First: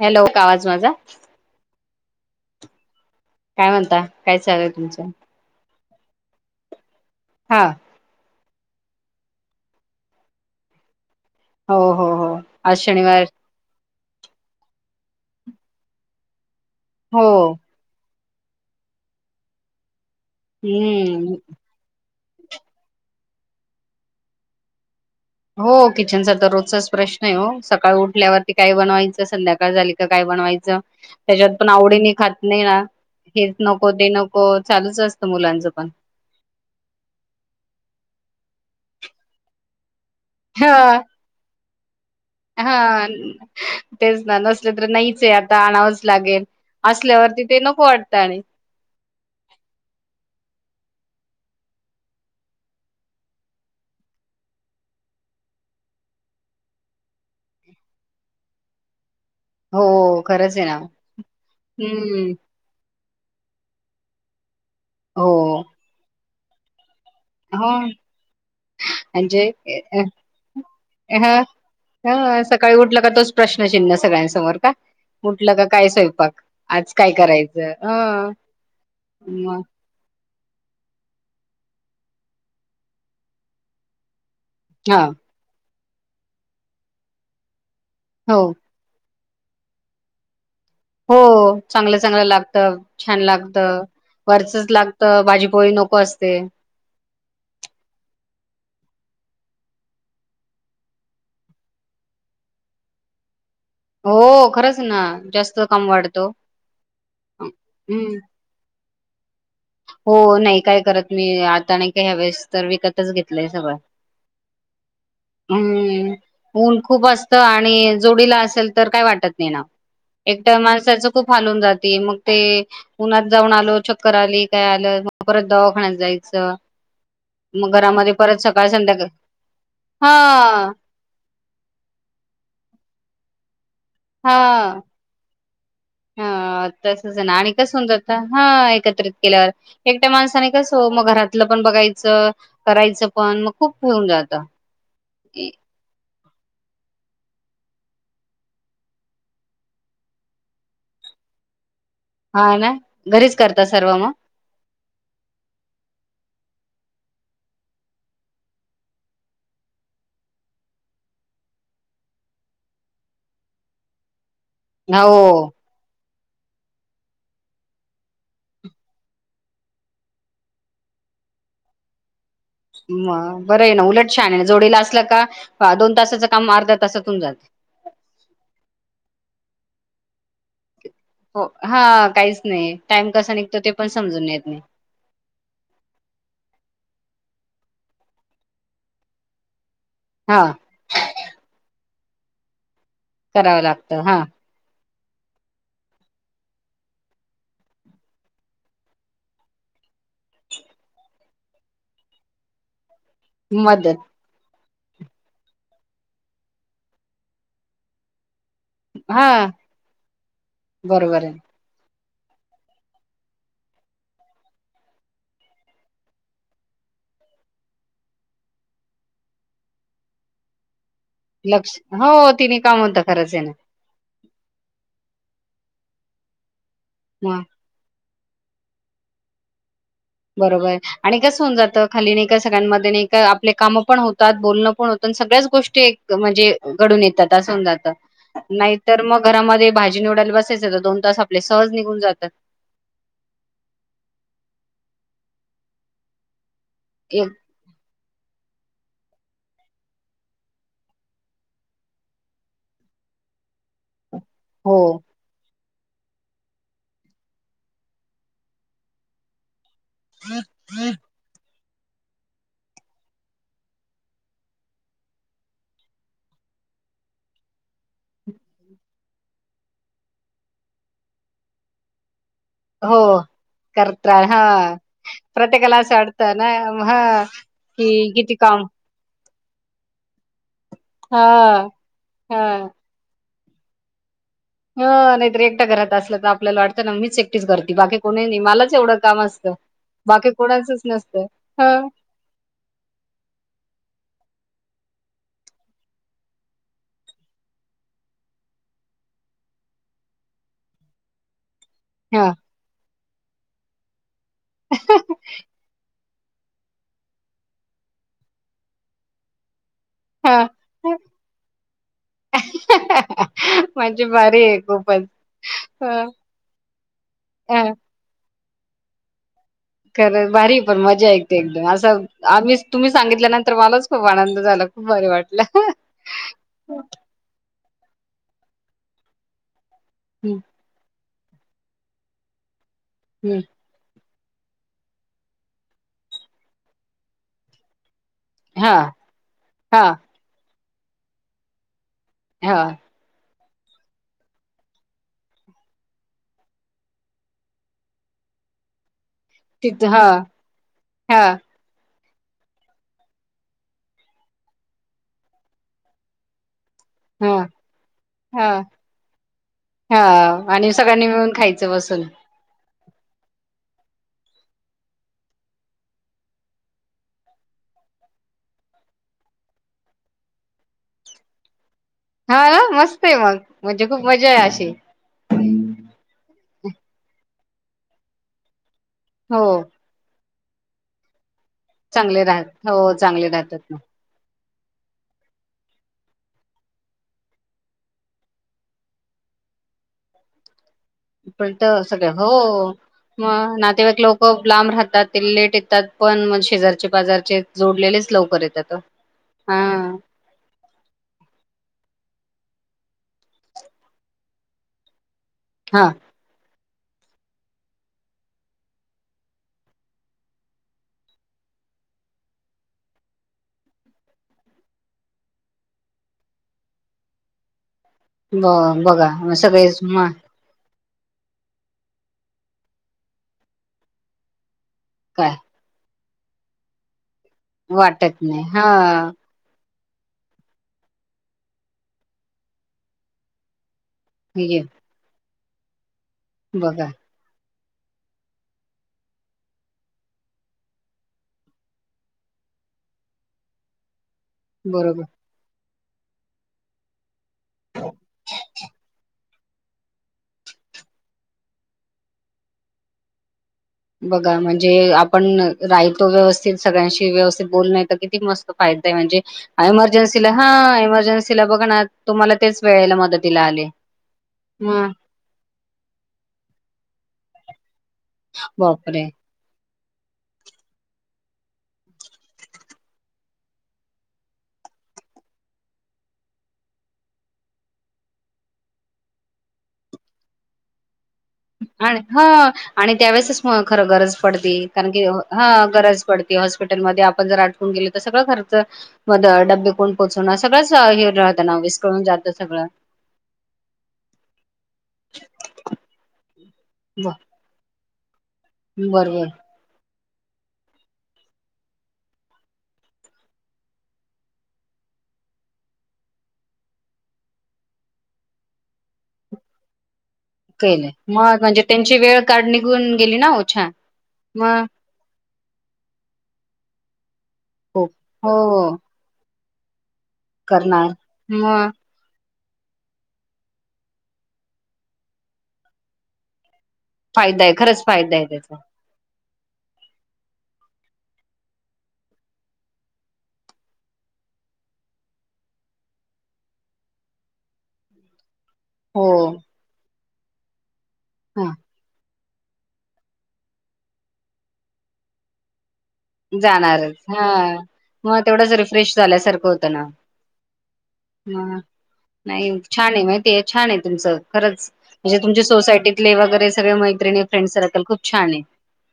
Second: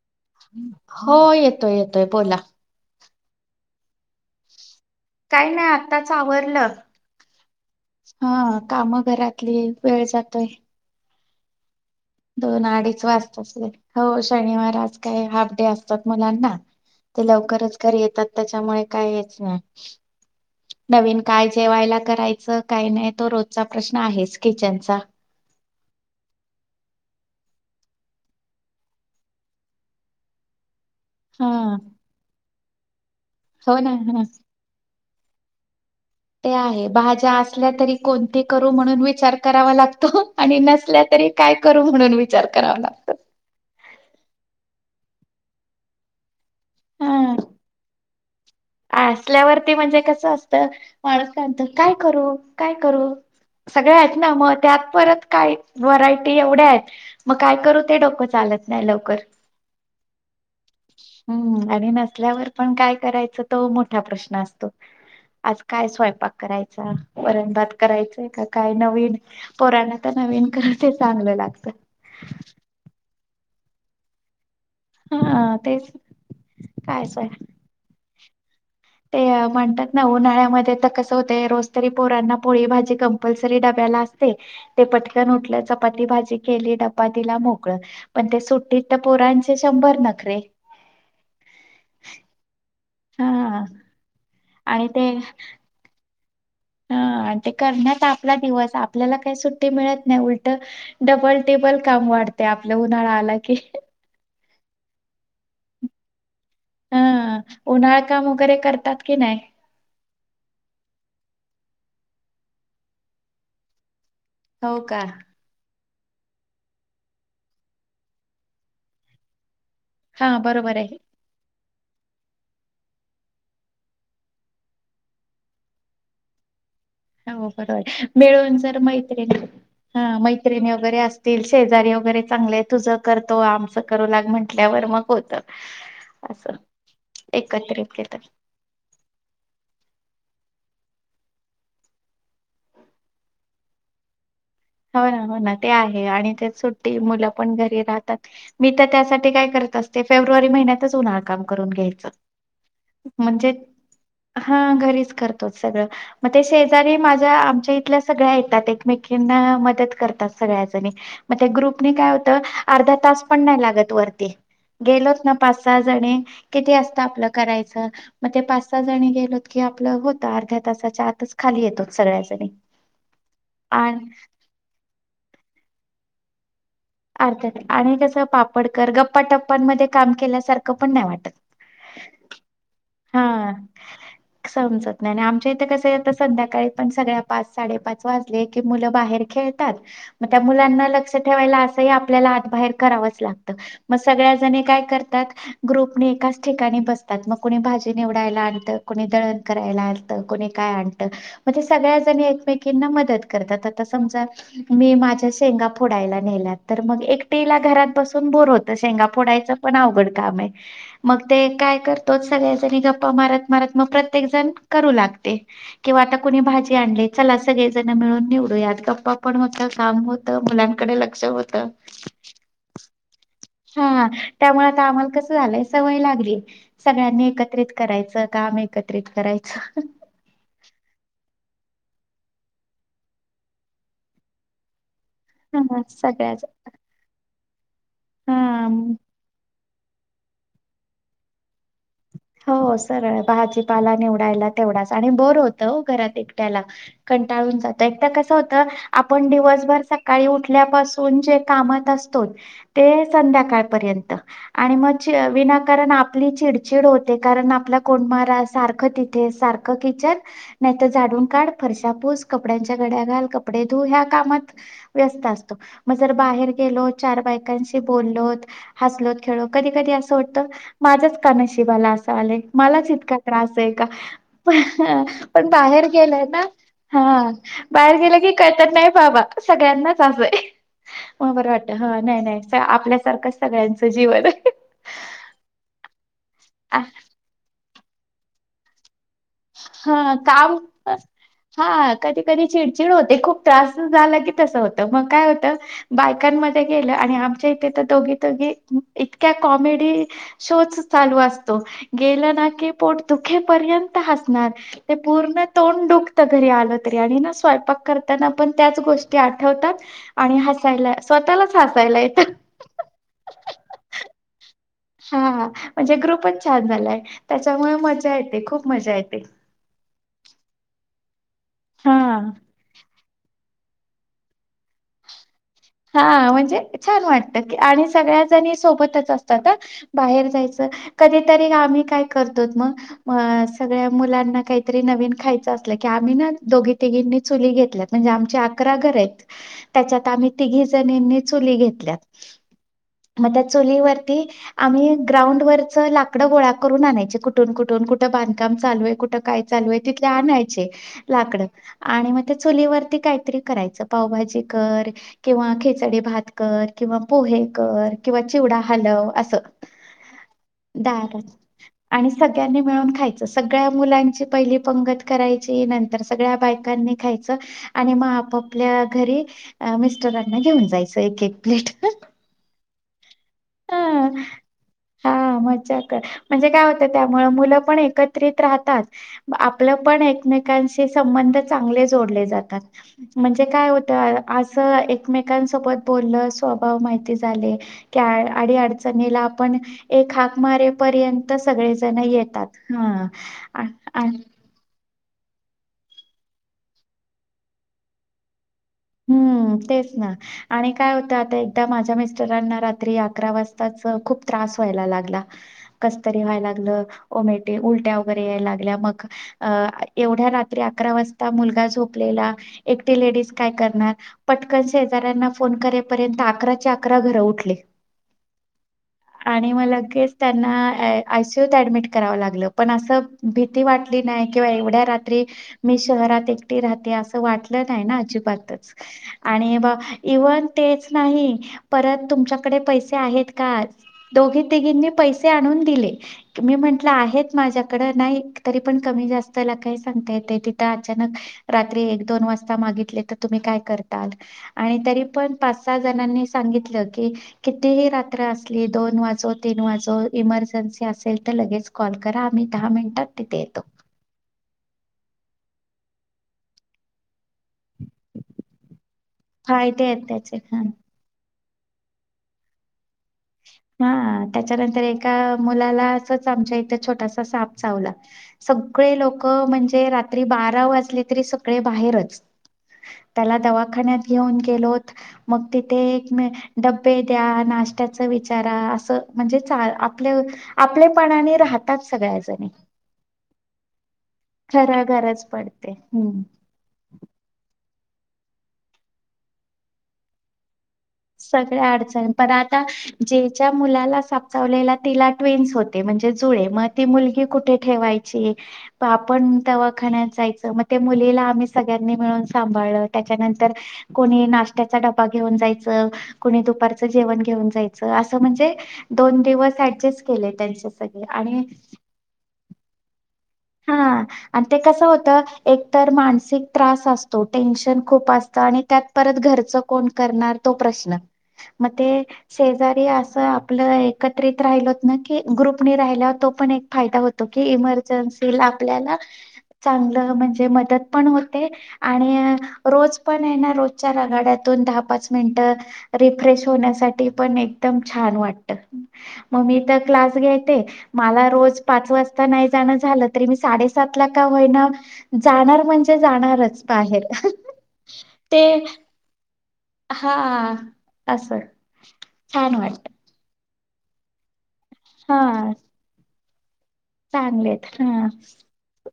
Hello का आवाज माझा य पला काय म्हणता काय चालूय तुमचं कायना आता सावरलं हा हा कामं घरातली वेळ जातोय हो हो हो दोन आज अडीच शनिवार वाजता अस हो शनिवार आज काय हाफ डे असतात मुलांना हो ते लवकरच घरी येतात त्याच्यामुळे काही हेच नाही नवीन हम्म काय जेवायला करायच काही नाही तो रोजचा प्रश्न आहेच किचनचा हो किचनचा तर रोजचाच प्रश्न आहे हो सकाळ उठल्यावरती काय बनवायचं संध्याकाळ झाली का काय बनवायचं हा त्याच्यात पण आवडी नाही खात नाही ना हेच हो नको ना ते ह नको चालूच असत मुलांचं पण ते आहे भाज्या असल्या तरी कोणती करू म्हणून विचार करावा लागत आणि हा नसल्या तरी काय करू म्हणून विचार हा करावा लागतो. तेच नन अससल्र न आता आणावंच लागेल, हा असल्यावरती ते नको वाटतं आणि असल्यावरती म्हणजे कस अस तर माणूस काय म्हणतो, काय करू? काय करू? सगळे आहेत ना मग त्यात परत काय व्हरायटी एवढ्या आहेत मग काय करू ते डोकं चालत नाही लवकर. हो. खरंच आहे ना हम्म आणि हम्म नसल्यावर पण काय करायच तो मोठा प्रश्न असतो. हो आज काय स्वयंपाक करायचा. वरण भात हो करायचंय का काय नवीन म्हणजे पोरांना तर नवीन करा ते ह चांगलं लागत. ह सकाळी उठलं का तोच प्रश्नचिन्ह सगळ्यांसमोर का उठलं हा का काय तेच स्वयंपाक आज काय करायचं? ह. ते म्हणतात ना उन्हाळ्या तर कस होते रोज तरी पोरांना पोळी भाजी कंपलसरी डब्याला असते. ते हा पटकन उटल्या पाती भाजी केली डबा दिला मोक कळ पण हो ते सुट्टी पोरांचे शंभर नखरे हो चांगलं चांगलं लागत. छान लागत हा वरचच आणि लागत ते भाजी पोळी नको असत. ते. हा आणि ते करण्यात आपला दिवस आपल्याला काही सुट्टी मिळत नाही उलट डबल टिब्बल काम वाढते आपलं उन्हाळा आला की हो. खरंच ना. जास्त काम वाढतो. हा उन्हाळ हम्म काम वगैरे करतात. की नाही. हो नाही काय करत मी, आता नाही काही ह्यावेळेस तर विकतच घेतलंय सगळं. हो का. हम्म ऊन खूप असत आणि जोडीला असेल तर काय वाटत नाही ना. हा एकट्या बरोबर आहे. माणसाचं खूप हाल होऊन जात. ते मग ते उन्हात जाऊन आलो चक्कर आली काय आलं मग परत दवाखान्यात जायचं. हो मग बरोबर. घरामध्ये परत मिळून सकाळ जर संध्याकाळ मैत्रिणी ह हा मैत्रिणी वगैरे असतील शेजारी वगैरे चांगले तुझ. करतो आमच हा असं हा. तसच ना. आणि कस होन एकत्रित जात केलं हा एकत्रित केल्यावर एकट्या माणसाने कस हो मग घरातलं पण बघायचं करायचं पण मग खूप होऊन जातं. हो ना हो ना ते आहे आणि ते सुट्टी मुलं पण घरी राहतात मी तर त्यासाठी काय करत असते फेब्रुवारी महिन्यातच उन्हाळ काम करून घ्याय च हा ना घरीच म्हणजे करता सर्व मग हा घरीच करतो सगळं मग ते से तरी माझ्या आमच्या इथल्या सगळ्या येतात एकमेकीना मदत करतात सगळ्याजणी म त्या ग्रुप काय होत अर्धा तास पण नाही लागत वरती गेलोत ना हो पाच सहा जणे किती असतं आपलं करायच मग ते पाच सहा जणी गेलोत की आपलं होत अर्ध्या तासाच्या आतच खाली येतो सगळ्याजणी. म बरं आहे ना आण उलट छान आहे जोडीला असला का दोन तासाचा काम अर्ध्या तासात होऊन जातं अर्थ्यात आणि कसं पापडकर गप्पाटप्पानंमध्ये काम केल्यासार खं पण नाही वाटत हो हा काहीच नाही टाइम हा कसा निघतो ते पण समजून येत नाही समजत नाही ना आमच्या इथं कसं आहे संध्याकाळी पण सगळ्या पाच साडेपाच वाजले की मुलं बाहेर खेळ तात म हा त्या मुलांना लक्ष ठेवायला अस तरी आपल्याला आत बाहेर करावच लागतं करावं मग हा सगळ्या जणी काय कर तात ग्रुपनी एकाच ठिकाणी बसतात म कुणी भाजी निवडायला आणतं, कुणी दळण करायला आणतं, कुणी काय आणतं म ते सगळ्या जणे एकमेकींना म दत करतात आता मदत समजा मी माझ्या शेंगा फोडायला नेल्यात तर मग एकटीला घरात बसून बोर हो तर शेंगा हा फोडायचा पण अवघड काम आहे मग बरोबर ते आहे काय क तोच सगळेजणी गप्पा मारत-मारत मग प्रत्येक जण करू लागते किंवा आता कुणी भाजी आणली चला सगळेजण मिळून निवडू यात गप्पा पण होतं काम होतं मुलांकडे लक्ष होतं. लक्ष हो तिने काम होतं खरंच येणार हा त्यामुळे आता आम्हाला कसं झालंय सवय लागली सगळ्यांनी मग एकत्रित करायचं काम एकत्रित करायचं. बरोबर आहे. आणि कसं होऊन जातं खाली नाही का सगळ्यांमध्ये नाही का आपले काम पण होतात बोलणं पण हो पण सगळ्याच गोष्टी हा, एक सगळ्याच महणजे गडून येतात. तसं होऊन जात हा नाहीतर मग घरामध्ये भाजी, नूडल [unintelligible] दोन तास आपले सहज निघून जातात हो सरळ भाजीपाला निवडायला तेवढाच आणि बोर होतं घरात एक ट्याला एक कंटाळून जातं एक तर कसं तर आपण दिवसभर सकाळी उठल्यापासून जे कामात असतो ते संध्याकाळपर्यंत आणि हो म च विना ण आपली चिड ड होते कारण आपला कों मार सारखं तिथे सार किच नाहीर झाडून काढ फरशापूस कपड्यांच्या गड्या घाल कपडे धू ह्या कामात व्यस्त असतो मग जर बाहेर गेलो चार बायकांशी बोललोत हसलोत खेळो कधी कधी असं वाटत माझ का नशिबाला असं आले मलाच हो इतका त्रास आहे का करता हा पण प्रत्येकाला बाहेर असं गेलं वाटतं ना हा बाहेर कि गेलं की किती काम कळत नाही बाबा सगळ्यांनाच असंय म बरं हां, वाटत ह नाही नाही आपल्यासारखं सगळ्यांचं जीवन ह नाहीतर एकट्या घरात असलं तर आपल्याला वाटतं ना मीच एकटी करते बाकी कोणी नाही मला तेवढ हा काम नसतं. हां, हा कधी कधी चिडचिड होते खूप त्रास झाला की तस होत मग काय होत बायकांमध्ये गेलं आणि आमच्या इथे तर दोघी तिघी इतक्या कॉमेडी शो चालू असत गेल हां, ना की मग दुःखेपर्यंत हस्ते पूर्ण तोंड दु घरी आलं तरी आणि ना स्वयंपाक करताना पण त्याच गोष्टी आठवतात आणि हां. हसायला स्वतःलाच हसायला येत म्हणजे भारी आहे खूपच. हा म्हणजे हां, ग्रुप पण छान झालाय हां. त्याच्यामुळे मजा येते खूप मजा येते खर भारी ये पण मजा य एक असं हा आम् तुम्ही सांगितलं ना तर मलाच खूप आनंद झाला खूप भारी वाटलं हा म्हणजे छान वाटत की आणि सगळ्याजणी सोबतच असतात ना बाहेर हं, जायचं कधीतरी आम्ही काय करतो मग हं. अ सगळ्या मुलां काहीतरी नवीन खायच असल की आम्ही ना दोघी तिघींनी चुली घेतल्यात म्हणजे आमचे अकरा हां, घर आहेत हां, त्याच्यात आम् तिघी जणींनी चुली घेतल्यात हा मग त्या चोलीवरती आम्ही ग्राउंड वरच लाकडं गोळा करून आणायची कुठून कुठून कुठे बांधकाम चालू आहे कुठं काय चालू आहे तिथं तिथे हां, आणायचे हां, लाकड आणि मग त्या चुलीवरती काहीतरी करायचं पावभाजी कर किंवा खीचडी भात कर किंवा हां, पोहे कर किंवा चिवडा हां, हलव अस हां आणि सगळ्यांनी दारात मिळून खायचं बसून. आणि सगळ्यांनी मिळून खायचं सगळ्या मुलांची पहिली पंगत करायची नंतर सगळ्या बायकांनी खायच आणि मग आपापल्या घरी घेऊन जायचं एक एक प्लेट हा मस्त आहे मग म्हणजे खूप ह मजा आहे अशी हा मजा कर म्हणजे काय होतं त्यामुळे मुलं पण एकत्रित राहतात हो आपलं पण एकमे संबंध चग जोड चांगले राहत जातात हो चांगले म्हणजे राहतात काय ना होत अस एकमेकांसोबत बोललं स्वभाव माहिती झाले त्या अडी अडचणीला आपण एक हाक मारे पण तर सगळं हो हा मग आ- नातेवाईक आ- लोक लांब राहतात ते लेट येतात पण म शेजारचे बाजारचे जोडलेलेच लवकर येतात हम्म हा तेच ना आणि काय होतं आता एकदा माझ्या म रांना रात्री अकरा वाजताच खूप त्रास व्हायला लागला हा कसतरी व्हायला लागलं उलट्या वगैरे यागल्या मग एव्याद्या रात अकरा वाजता मुलागा गोपलेला एकटी ले काय करणार पटकन शेजऱ्यांना फोन करेपर्यंत अकरा अकरा घर उठले ब बघा सगळेच म लगेच त्यांना आयसीयूत ऍडमिट कराव लागलं पण भीती वाटली नाही किंवा रात्री काय मी शहरात एकटी राते अस तर वाटलं नाय ना वाटत नाही च हा आणि इव्हन तेच नाही परत तुमच्याकडे पैसे आहेत का दोघी ये तिघीं पैसे आणून दिले मी म्हंटलं बघा आहे माझ्या नाही तरी पण कमी जास्त का सांगता येत तिथं अचानक रात्री एक दोन वाजता मागितले तर तुम्ही काय कर बरोबर तरी पण काही जणांनी सांगितलं की कितीही रात्र असली दोन वाजू तीन वाजो इमर्जन्सी असेल तर लगेच कॉल करा आम्ही दहा मिनिटात तिथे येतो बघा म्हणजे आपण राहतो व्यवस्थित सगळ्यांशी व्यवस्थित ब किती मस्त फायदा म्हणजे फायदे आहेत एमर्जन्सीला त्याचे हा मन्स बघ तुम्हाला तेच वेळेला म मदतीला आले हा त्याच्यानंतर एका मुलाला असच आमच्या इथे छोटासा साप चावला सगळे बापरे लोक म्हणजे बारा वा तरी सगळे बाहेर त्या दवाखान्या घेऊन गेलो मग तिथे बे द्या विचारा अस म्हणजे आप आप आणि ह आणि त्यावेेळेसच हो खं गरज पड खर कारण की गरज हा पडते गरज हम्म पडते हॉस्पिटल मध्ये आपण जर खर्च बेो सगळ्या अडचण पण आता ज्याच्या मुलाला सापचावलेला तिला ट्वेन्स होते म्हणजे जुळे मग ती ब- मुलगी कुठे हेवाय बरोबर आपण दवाखान्या मग ते मुलीला आम्ही सगळ्यांनी मिळून सांभाळ त्याच्यानंतर कोणी नाशत्याचा डबा घेऊन जायच दुप जेवण घेऊन जाच अस म्हणजे दोन दिव य मग म्हणजे त्यांची वेळ काढ बोण हा आणि ते कसं होत एक तर मानसिक त्रास असतो तो टेन्शन खूप हो असत आणि हो त्यात परत घरच कोण करणार तो प्रश्न मग ते शेजारी असं आपलं एकत्रित राहिल होत ना की ग्रुपनी राहिला तो पण फायदा होतो की आहे खरंच फायदा आहे इमर्जन्सी त्याचा. आपल्याला चांगलं म्हणजे मदत पण होते आणि रोज पण आहे ना रोजच्या रगाड्यातून दहा पाच मिनटं रिफ्रेश होण्यासाठी पण एकदम छान वाटते हो. ममी तर क्लास ग इ ते मला हा रोज पाच वाजता ता नाही जाणं झालं तर मी साडे सातला काम आवरणार जाणार म्हण जाणारच हा मग ते तेवढंच रिफ्रेश झाल्यासारखं होत ना हा असं नाही छान आहे माहि छान आहे तुमचं खरंच म्हणजे हा तुमच्या सोसायटीतले वगैरे मै्र फ्रेंड चांगलेत सर्कल खूप हा छ आहे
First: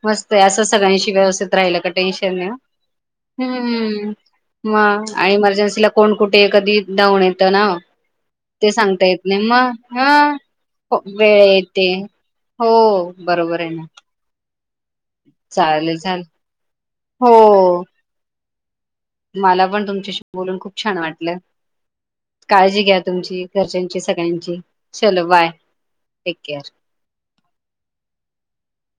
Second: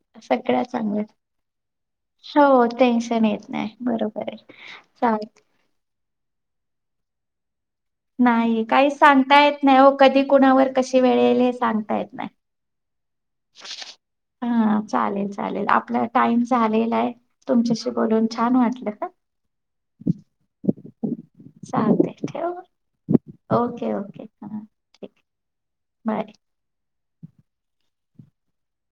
मत असं सगळ्या चांगल्यात. सगळ्यांशी व्यवस्थित राहि हो टेन्शन येत नाही हम्म बरोबर आहे चाल इमर्जेन्सी ला कोण कुठे येत्या जाऊन येतं ना नाही काही सांगता येत नाही हो कधी कुणावर कशी वेळ येईल हे सांगता येत नाही हो बरोबर आहे ना हा चालेल चालेल आपला टाइम झालेला आहे हो तुमच्याशी बोलून छान वाटलं मला पण तुमच्याशी बोलून खूप छान वाटलं चालतंय ठेव काळजी घ्या तुमची ओके घरच्यांची ओके हा सगळ्यांची ठीक चल बाय बाय. Take care